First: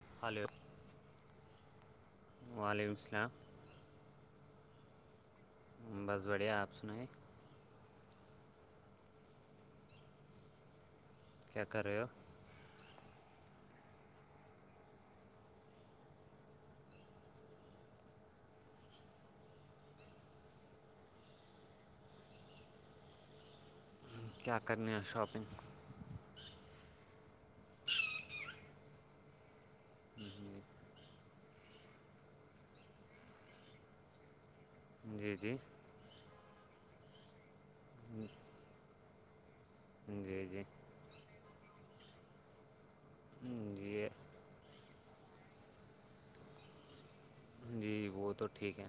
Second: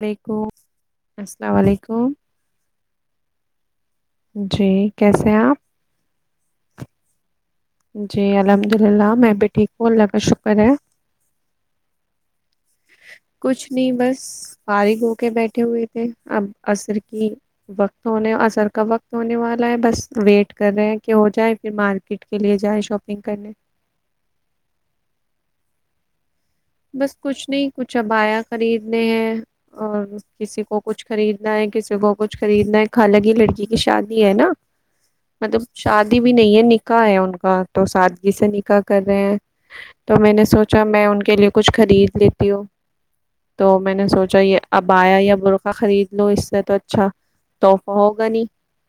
دیکھو ہلو السلام وعلیکم وعلیکم السلام جی کیسے ہیں آپ بس بڑھیا آپ سنائے جی الحمد اللہ میں بھی ٹھیک ہوں اللہ کا شکر ہے کیا کر رہے ہو کچھ نہیں بس فارغ ہو کے بیٹھے ہوئے تھے اب عصر کی وقت ہونے عصر کا وقت ہونے والا ہے بس ویٹ کر رہے ہیں کہ ہو جائے پھر مارکیٹ کے لیے جائیں شاپ پنگ کرنے کیا کرنے ہیں شاپنگ بس کچھ نہیں کچھ ابایا خریدنے ہیں اور کسی کو کچھ خریدنا ہے کسی کو کچھ خریدنا ہے خلا کی لڑکی کی شادی ہے نہ جی جی مطلب شادی بھی نہیں ہے نکاح ہے ان کا تو سادگی سے نکاح کر رہے ہیں تو میں نے جی جی سوچا میں ان کے لیے کچھ خرید لیتی ہوں تو میں نے جی سوچا یہ ابایا یہ برقہ خرید لو اس سے تو اچھا تحفہ جی ہوگا وہ نہیں تو ٹھیک ہے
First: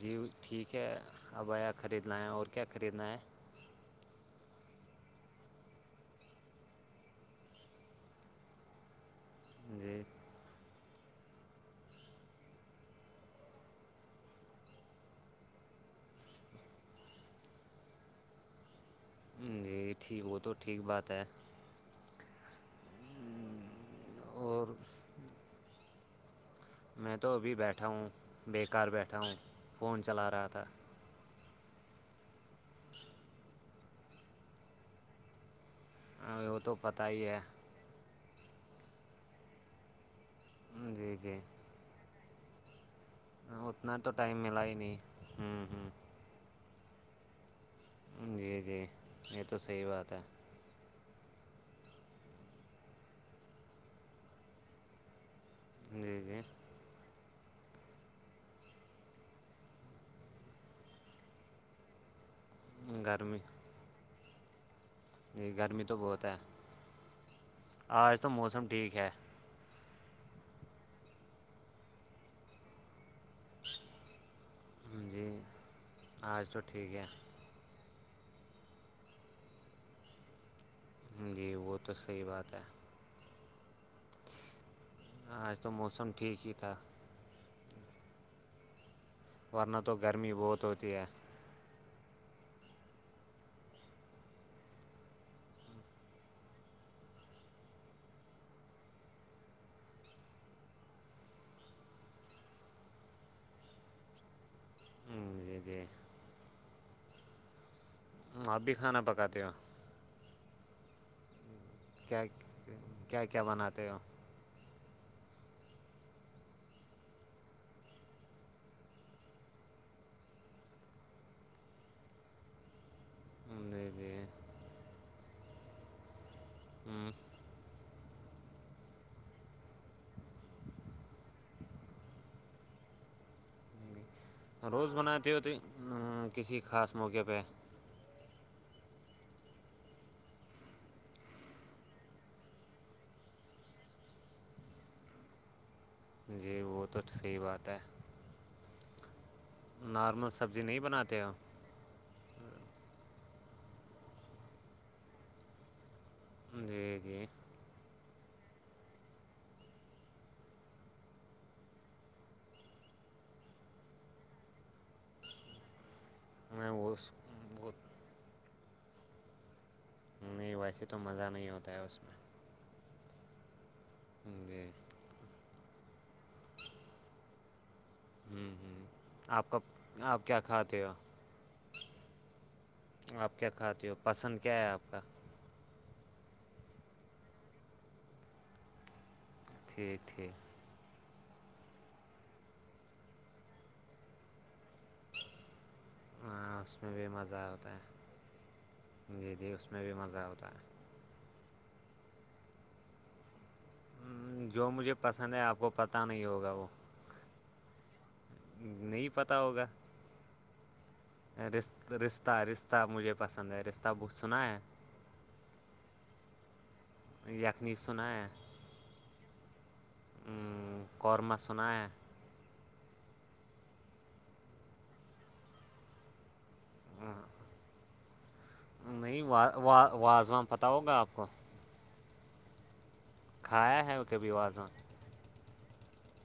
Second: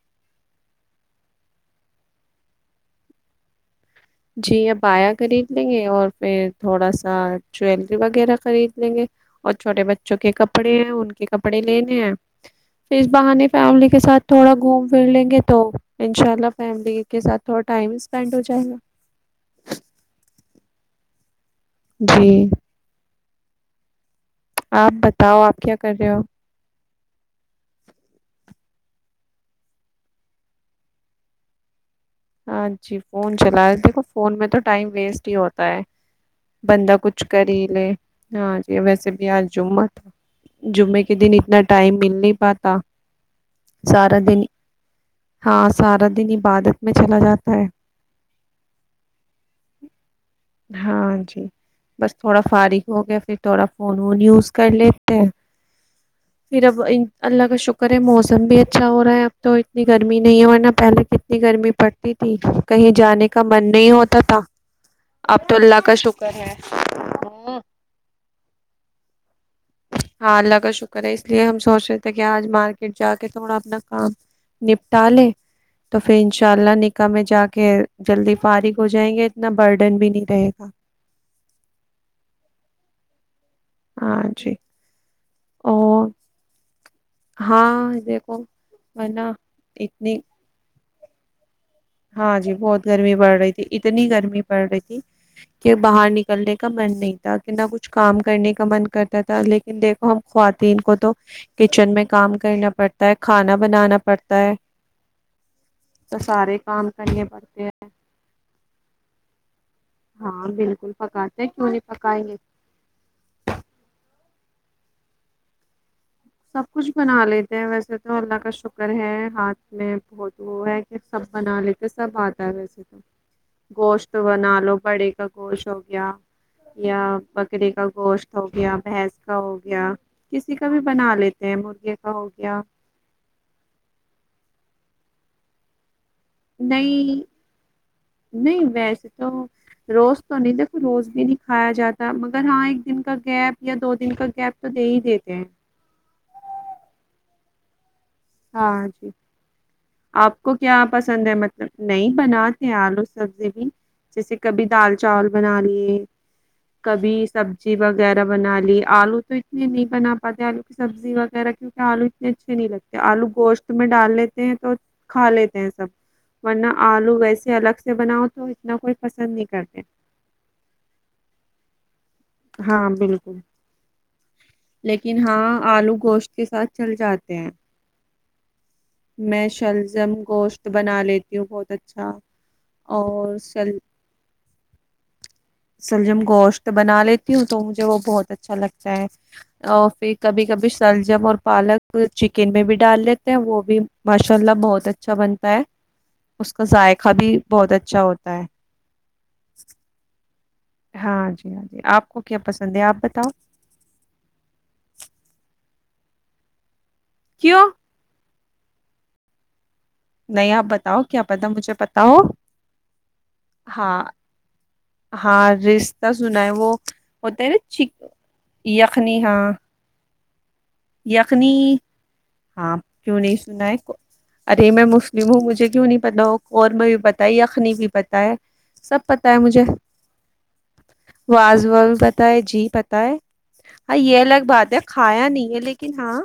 جی ٹھیک ہے ابایا خریدنا ہے اور کیا خریدنا ہے جی ابایا خرید لیں گے اور پھر تھوڑا سا جویلری وغیرہ خرید لیں گے اور چھوٹے جی بچوں کے کپڑے ہیں ان کے کپڑے لینے ہیں اس بہانے فیملی کے ساتھ تھوڑا گھوم پھر لیں گے تو انشاء اللہ فیملی کے ساتھ تھوڑا ٹائم سپینڈ ہو جائے گا ہمم جی ٹھیک وہ تو ٹھیک بات ہے جی ہمممم آپ بتاؤ آپ کیا کر رہے ہو میں تو ابھی بیٹھا ہوں بیکار بیٹھا ہوں فون چلا رہا تھا ہاں جی فون چلا دیکھو فون میں تو ٹائم ویسٹ ہی ہوتا ہے وہ تو بندا پتہ کچھ ہے کر ہی لے ہاں جی ویسے بھی آج جمعہ تھا جمعے جی کے دن جی اتنا ٹائم مل نہیں پاتا اتنا تو سارا دن ٹائم ملا ہی نہیں ہاں ہوں سارا دن عبادت میں چلا جاتا ہے امم جی جی یہ تو صحیح بات ہے ہاں جی بس تھوڑا فارغ ہو گیا پھر تھوڑا فون وون یوز کر لیتے ہیں جی جی پھر اب اللہ کا شکر ہے موسم بھی اچھا ہو رہا ہے اب تو اتنی گرمی نہیں ہے نا پہلے کی اتنی گرمی پڑتی تھی دھوپ کہیں جانے گرمی کا من نہیں ہوتا تھا اب تو جی اللہ گرمی کا بہت شکر ہے آج تو موسم ٹھیک ہے ہاں اللہ کا شکر ہے اس لیے ہم سوچ رہے تھے کہ آج مار جا کے تھوڑا اپنا کام نپٹا جی لے تو پھر ان آج شاء تو اللہ ٹھیک ہے نکاح میں جا کے جلدی فارغ ہو جائیں گے اتنا برڈن بھی نہیں رہے گا جی وہ تو صحیح بات ہے ہاں جی آج تو موسم اور ٹھیک ہی تھا ہاں دیکھو اور نہ ورنہ تو گرمی بہت ہوتی ہے ہاں جی بہت گرمی بڑھ رہی تھی اتنی گرمی بڑھ رہی تھی کہ باہر نکلنے کا من نہیں تھا کہ نہ کچھ کام کرنے کا من کرتا تھا لیکن دیکھو ہم خواتین کو تو کچن میں کام کرنا پڑتا ہے کھانا بنانا پڑتا ہے امم جی جی تو سارے کام کرنے پڑتے ہیں ام آپ بھی کھانا پکاتے ہو ہاں بالکل پکاتے ہے کیوں نہیں پکائے کیا گے کیا کیا بناتے ہو سب کچھ بنا لیتے ہیں ویسے تو اللہ کا شکر ہے ہاتھ میں بہت وہ ہے سب بنا لیتے سب آتا ہے ویسے تو جی گوشت جی بنا لو بڑے کا گوشت ہو گیا یا بکرے کا گوشت ہو گیا بھینس کا ہو گیا کسی کا بھی بنا لیتے ہیں مرغے کا ہو گیا امم روز بناتے ہو تے امم نہیں نہیں نہیں ویسے تو روز تو نہیں دیکھو روز بھی نہیں کھایا جاتا مگر ہاں ایک دن کا گیپ یا دو دن کا گیپ تو دے ہی دیتے ہیں جی وہ تو صحیح بات ہے ہاں جی نارمل آپ کو سبزی نہیں کیا بناتے پسند ہو ہے نہیں بناتی ہوں آلو سبزی بھی جیسے کبھی دال چاول بنا لیے جی کبھی جی سب سبزی وغیرہ بنا لی آلو تو اتنی نہیں بنا پاتے آلو کی سبزی وغیرہ کیونکہ آلو اتنے اچھے نہیں لگتے آلو گوشت میں ڈال لیتے ہیں تو کھا لیتے ہیں سب میں ورنہ وہ آلو ویسے وہ الگ سے بناؤ تو اتنا کوئی پسند نہیں کرتے نہیں ویسے تو مزہ نہیں ہوتا ہے اس میں ہاں بالکل امم جی لیکن ہاں آلو گوشت کے ساتھ چل جاتے ہیں ہوں ہوں میں آپ کا شلزم آپ کیا گوشت کھاتے ہو بنا لیتی ہوں بہت اچھا اور آپ کیا شل کھاتے ہو پسند کیا ہے آپ کا شلجم گوشت بنا لیتی ہوں تو مجھے وہ بہت اچھا لگتا ہے اور ٹھیک پھر ٹھیک کبھی کبھی شلجم اور پالک چکن میں بھی ڈال لیتے ہیں وہ بھی ماشاء اللہ بہت اچھا بنتا ہے اس ہاں کا میں ذائقہ بھی مزہ بہت ہوتا اچھا ہوتا ہے جی جی اس میں بھی مزہ ہوتا ہے ہاں جی آپ کو کیا پسند ہے آپ بتاؤ جو مجھے پسند ہے آپ کو پتا نہیں ہوگا وہ کیوں نہیں پتا ہوگا نہیں آپ بتاؤ کیا پتا مجھے پتا ہو رستہ رستہ مجھے پسند ہے رستہ ہاں بت سنا ہے ہاں رستہ سنا ہے وہ ہوتا ہے نا یخنی چی سنا یخنی ہاں ہوں یخنی ہاں کیوں نہیں سنا ہے ارے میں مسلم ہوں مجھے کیوں نہیں پتا ہو قورمہ بھی پتا ہے یخنی بھی پتا ہے سب پتا ہے مجھے وازان واز و پتا ہے جی پتا ہے کھایا ہاں ہے یہ کبھی الگ بات ہے کھایا نہیں ہے لے لیکن ہاں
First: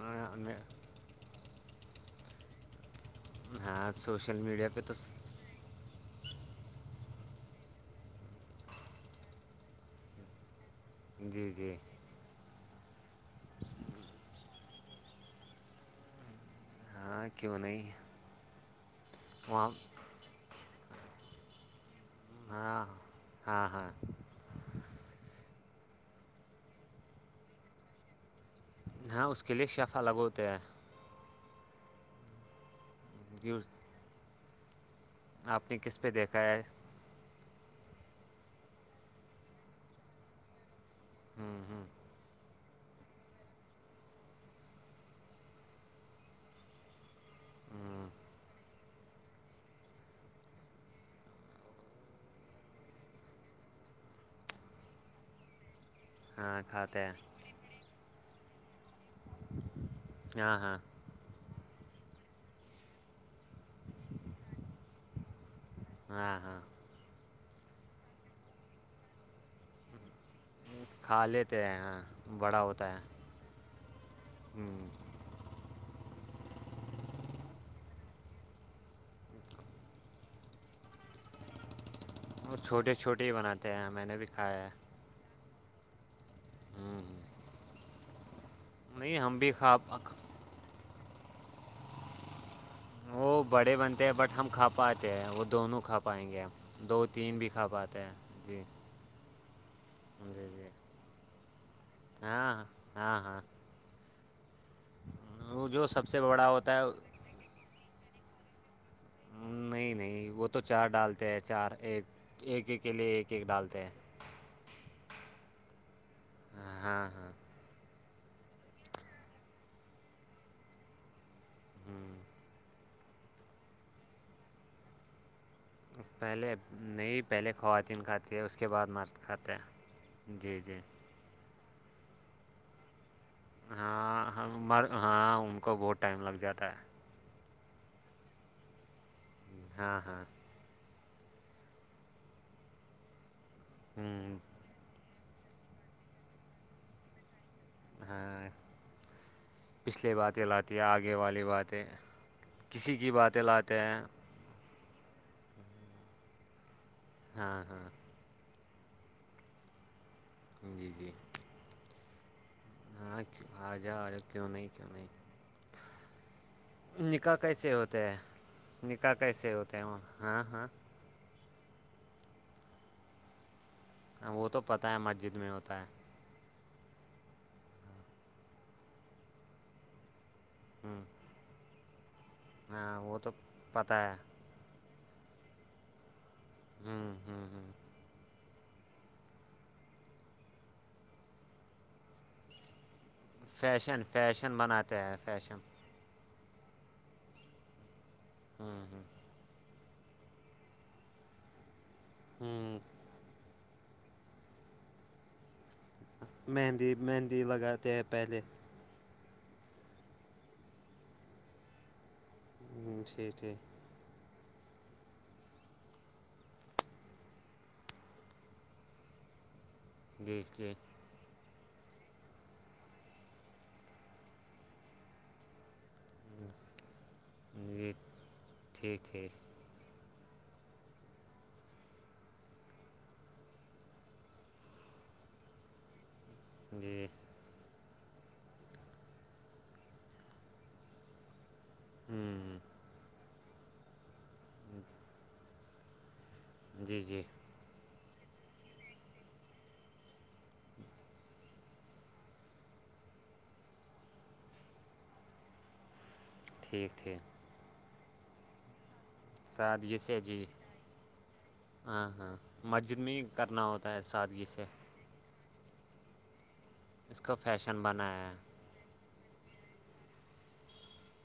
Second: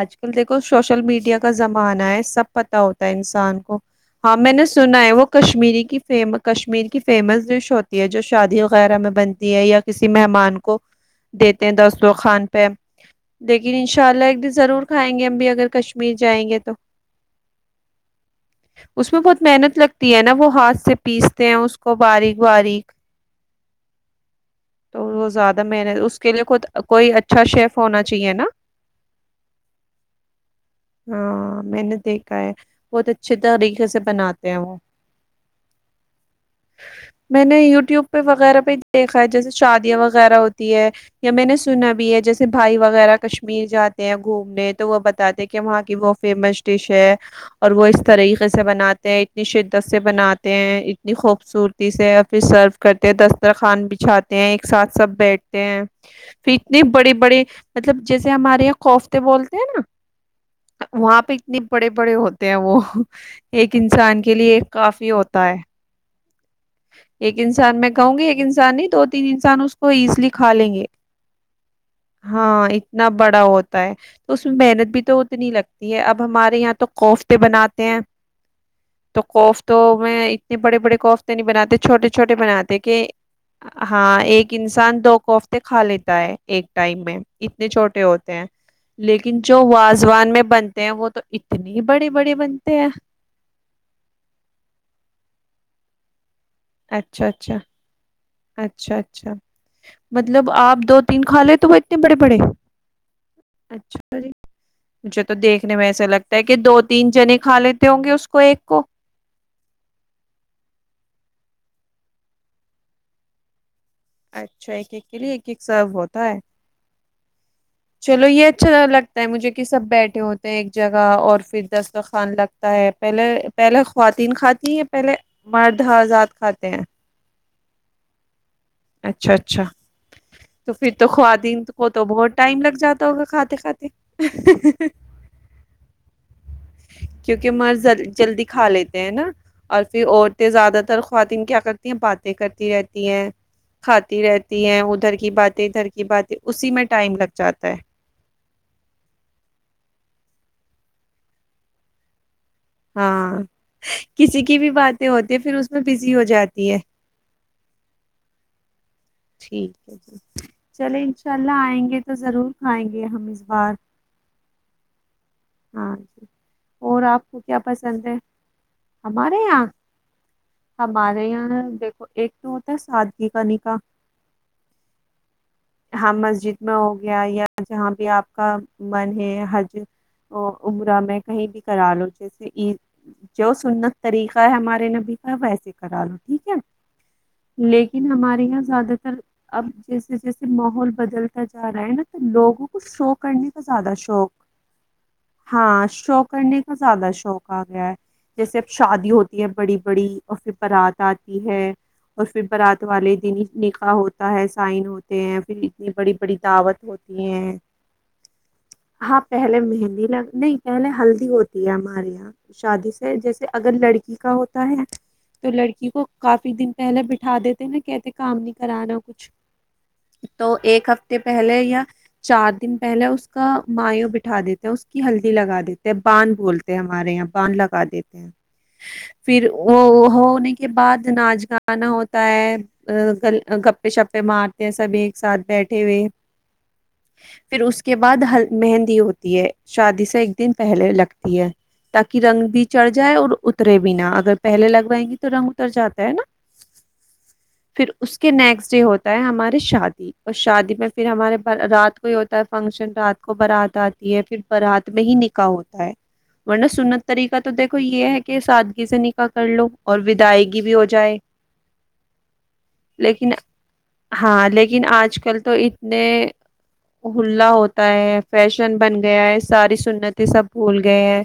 آج کل دیکھو سوشل میڈیا کا زمانہ ہے سب پتا ہوتا ہے انسان کو ہاں ہاں سوشل میں نے میڈیا پہ تو سنا ہے وہ کشمیری کی فیم کشمیر کی فیمس ڈش ہوتی ہے جو شادی وغیرہ میں بنتی ہے یا کسی مہمان کو کو جی دیتے ہیں جی دسترخان پہ لیکن انشاء اللہ ایک دن ضرور کھائیں گے ہم بھی اگر کشمیر جائیں گے تو ہاں کیوں نہیں اس میں بہت وہاں محنت لگتی ہے نا وہ ہاتھ سے پیستے ہیں اس کو باریک ہاں باریک ہاں ہاں تو وہ زیادہ محنت اس کے لیے کوئی اچھا شیف ہونا چاہیے نا ہاں اس کے لئے شیف الگ ہوتے ہیں ہاں میں نے دیکھا ہے بہت اچھے یوز طریقے سے بناتے ہیں وہ آپ نے کس پہ دیکھا ہے میں نے یوٹیوب پہ وغیرہ پہ دیکھا ہے جیسے شادیاں وغیرہ ہوتی ہے یا میں نے ہوں ہوں سنا بھی ہے جیسے بھائی وغیرہ کشمیر جاتے ہیں گھومنے تو وہ بتاتے کہ وہاں کی وہ فیمس ڈش ہے اور وہ اس ہوں طرح سے بناتے ہیں اتنی شدت سے بناتے ہیں اتنی خوبصورتی سےیا پھر سرف کرتے دستر خان بیچھاتے ایک ساتھ سب بیٹھتے ہیں پھر ہاں اتنے کھاتے بڑے ہیں بڑے مطلب جیسے ہمارے یہاں خوف تے بولتے ہیں نا ہاں ہاں وہاں پہ اتنے بڑے بڑے ہوتے ہیں وہ ایک انسان کے لیے ایک کافی ہوتا ہے ہاں ہاں ایک انسان میں کہوں گی ایک انسان نہیں دو تین انسان اس کو ایزلی کھا لیں گے کھا لیتے ہیں ہاں بڑا ہاں ہوتا ہے اتنا بڑا ہوتا ہے تو اس میں ہوں محنت بھی تو اتنی لگتی یہ اب ہمارے یہاں تو کوف تے بناتے ہیں تو قفتو میں اتنے بڑے بڑے کوف تو نہیں بناتے چھوٹے چھوٹے وہ بناتے چھوٹے کہ چھوٹے ہی بناتے ہیں میں نے ہاں بھی ایک کھایا ہے انسان دو کوفتے کھا لیتا ہے ایک ہوں ٹائم میں ہوں اتنے چھوٹے ہوتے ہیں نہیں ہم لیکن بھی جو کھا واازوان میں بنتے ہیں وہ تو اتنی بڑی بڑی بنتے ہیں وہ بڑے بنتے ہیں بٹ ہم کھا پاتے ہیں وہ دونوں کھا پائیں گے ہم دو اچھا تین بھی اچھا کھا پاتے ہیں جی اچھا اچھا جی مطلب جی آپ دو تین کھا لے تو وہ اتنے بڑے بڑے ہاں ہاں ہاں اچھا مجھے تو وہ دیکھنے جو میں ایسا سب سے لگتا ہے بڑا کہ ہوتا دو تین جنے کھا لیتے ہوں گے اس کو ایک کو نہیں نہیں وہ تو چار ڈالتے ہیں چار ایک ایک ایک کے لیے ایک ایک ڈالتے ہیں اچھا ایک ایک کے لیے ایک ایک ایک سرو ہوتا ہے ہ ہاں ہاں چلو یہ اچھا لگتا ہے مجھے کہ سب بیٹھے ہوتے ہیں ایک جگہ اور پھر ہوں دسترخوان لگ ہے پہلے پہلے خواتین کھاتی ہیں یا پہلے مرد حضرات پہلے کھاتے ہیں نہیں پہلے خواتین کھاتی ہے اس کے بعد مرد اچھا کھاتے اچھا ہیں جی تو جی پھر تو خواتین کو تو بہت ٹائم لگ جاتا ہوگا کھاتے ہاں ہم کھاتے م ہاں ان کو بہت ٹائم لگ جاتا ہے کیونکہ مرد جلدی کھا لیتے ہیں نا اور ہاں پھر ہاں عورتیں زیادہ تر خواتین کیا کرتی ہیں باتیں کرتی رہتی ہیں کھاتی ہوں رہتی ہیں ادھر کی باتیں ادھر کی باتیں اسی میں ٹائم لگ جاتا ہے ہاں پچھلے باتیں لاتی ہے آگے والی باتیں کسی کی ہاں باتیں لاتے ہیں کسی کی بھی باتیں ہوتی ہے پھر اس میں بزی ہو جاتی ہے ہاں ہاں ٹھیک ہے جی جی چلے جی انشاء اللہ آئیں گے تو ضرور کھائیں گے ہاں ہم اس بار آ جا آ جا کیوں نہیں کیوں نہیں ہاں جی اور آپ نکاح کو کیا کیسے ہوتے پسند ہے ہیں نکاح ہمارے کیسے یہاں ہوتے ہیں وہ ہاں ہاں ہمارے یہاں دیکھو ایک تو ہوتا ہے سادگی کا نکاح ہاں وہ تو پتہ ہے مسجد میں ہوتا ہے ہاں مسجد میں ہو گیا یا جہاں بھی آپ کا من ہے حج ا عمرہ ہوں میں کہیں بھی کرا لو جیسےکی ہاں وہ تو جو پتہ سنت طریقہ ہے ہمارے نبی کا ویسے کرا لو ٹھیک ہے ہمم ھمم لیکن ہمارے یہاں زیادہ تر اب جیسے جیسے ماحول بدلتا جا رہا ہے نا تو لوگوں کو شو کرنے کا زیادہ فیشن شوق فیشن بناتے ہیں فیشن ہاں شو کرنے کا زیادہ شوق آ گیا ہے جیسے اب ہوں ہوں شادی ہوتی ہے بڑی بڑی اور پھر بارات آتی ہے اور پھر ہوں بارات والے دن نکاح ہوتا ہے سائن ہوتے ہیں پھر نی بڑی بڑی دعوت مہندی ہوتی مہندی ہیں لگاتے ہیں پہلے ہاں پہلے مہندی لگ نہیں پہلے ہلدی ہوتی ہے ہمارے یہاں شادی ہوں، سے ٹھیک جیسے ٹھیک اگر لڑکی کا ہوتا ہے تو لڑکی کو کافی دن پہلے بٹھا دیتے نا کہتے کام نہیں کرانا کچھ جی تو جی ایک ہفت اے پہلے یا چار دن پہلے اس کا مایو بٹھا دیتے ہیں اس کی ہلدی لگا دیتے باندھ بولتے ہیں ہمارے یہاں بانھ لگا جی دیتے ہیں ٹھیک ٹھیک پھر وہ ہونے کے بعد ناچ گانا ہوتا ہے ا گل گپے شپے مارتے ہیں سب ایک ساتھ بیٹھے ہوئے جی پھر اس کے بعد ہل مہندی ہوتی ہے شادی سے ایک دن پہلے لگتی ہے تاکہ رنگ ہوں بھی چڑھ جائے اور اترے بھی نا اگر پہلے لگوائیں گی تو رنگ اتر جاتا ہے نا جی جی پھر اس کے نیکسٹ ڈے ہوتا ہے ہماری شادی اور شادی میں پھر ہمارے رات کو ہی ہوتا ہے فنکشن رات کو بارات آتی ہے پھر برات میں ہی نکاح ہوتا ہے ورنہ ٹھیک سنت طریقہ ٹھیک تو دیکھو یہ ہے کہ سادگی سے نی کا کر لو سادگی اور سے جی ودائیگی بھی ہو جائے ہاں ہاں مسجد میں لیکن کرنا ہوتا ہے سادی ہاں لیکن آج کل تو اتنے اس کا ہلا فیشن ہوتا بنا ہے فیش شن بن گیا ہے ساری سننتے سب بھول گئے ہے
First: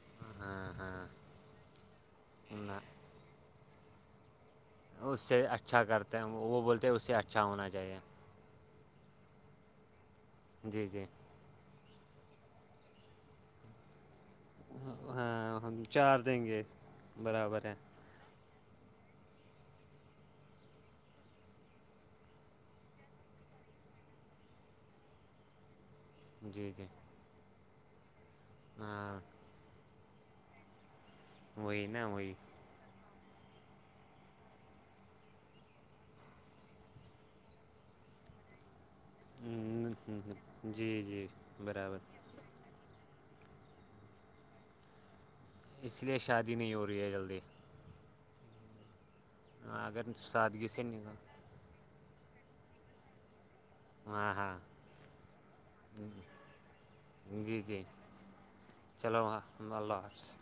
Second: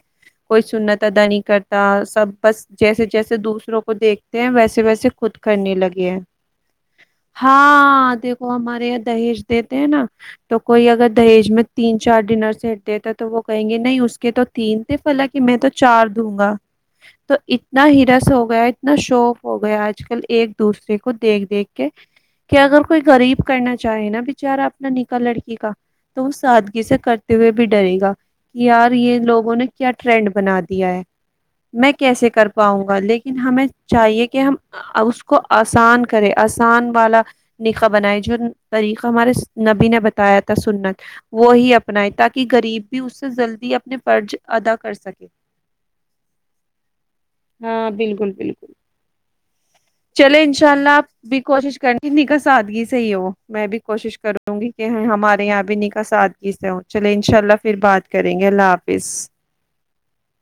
کوئی ہاں سنت ادا نہیں کرتا سب بس ہاں جیسے جیسے دوسروں کو دیکھتے ہیں ویسے ویسے خود کرنے لگے ہیں تو اسے اچھا ہونا چاہیے ہاں دیکھو ہمارے یہاں دہیج دیتے ہیں نا تو کوئی جی جی اگر دہیج میں تین چار ڈنر سیٹ دیتا تو وہ کہیں گے نہیں اس کے تو تین تھے حالانکہ میں ہاں تو ہم چار دوں دیں گا گے تو برابر ہے اتنا ہرس ہو گیا اتنا شو اف ہو گیا آج کل ایک دوسرے کو دیکھ دیکھ کے کہ اگر کوئی غریب کرنا چاہے نا بچارا اپنا نکاح لڑکی کا تو وہ جی سادگی جی سے کرتے ہوئے بھی ڈرے گا کہ یار یہ ہاں لوگوں نے کیا ٹرینڈ بنا دیا ہے وہی میں نا کیسے وہی کر پاؤں گا لیکن ہمیں چاہیے کہ ہم اس کو آسان کرے آسان والا نکاح بنائے جو طریقہ ہمارے نبی نے بتایا تھا سنت جی جی وہی برابر اپنائے تاکہ غریب بھی اس سے جلدی اپنے فرج ادا کر سکے اس لیے شادی نہیں ہو رہی ہے جلدی ہاں بالکل بالکل اگر چلے سادگی انشاء سے اللہ نکاح آپ کوشش کرنی نکاح سادگی سی ہو میں بھی کوشش ہاں ہاں کروں گی کہ ہمارے یہاں بھی نکاح سادگی سے ہو چلے انشاء جی اللہ پھر جی بات کریں گے اللہ حافظ چلو [unintelligible] اللہ حافظ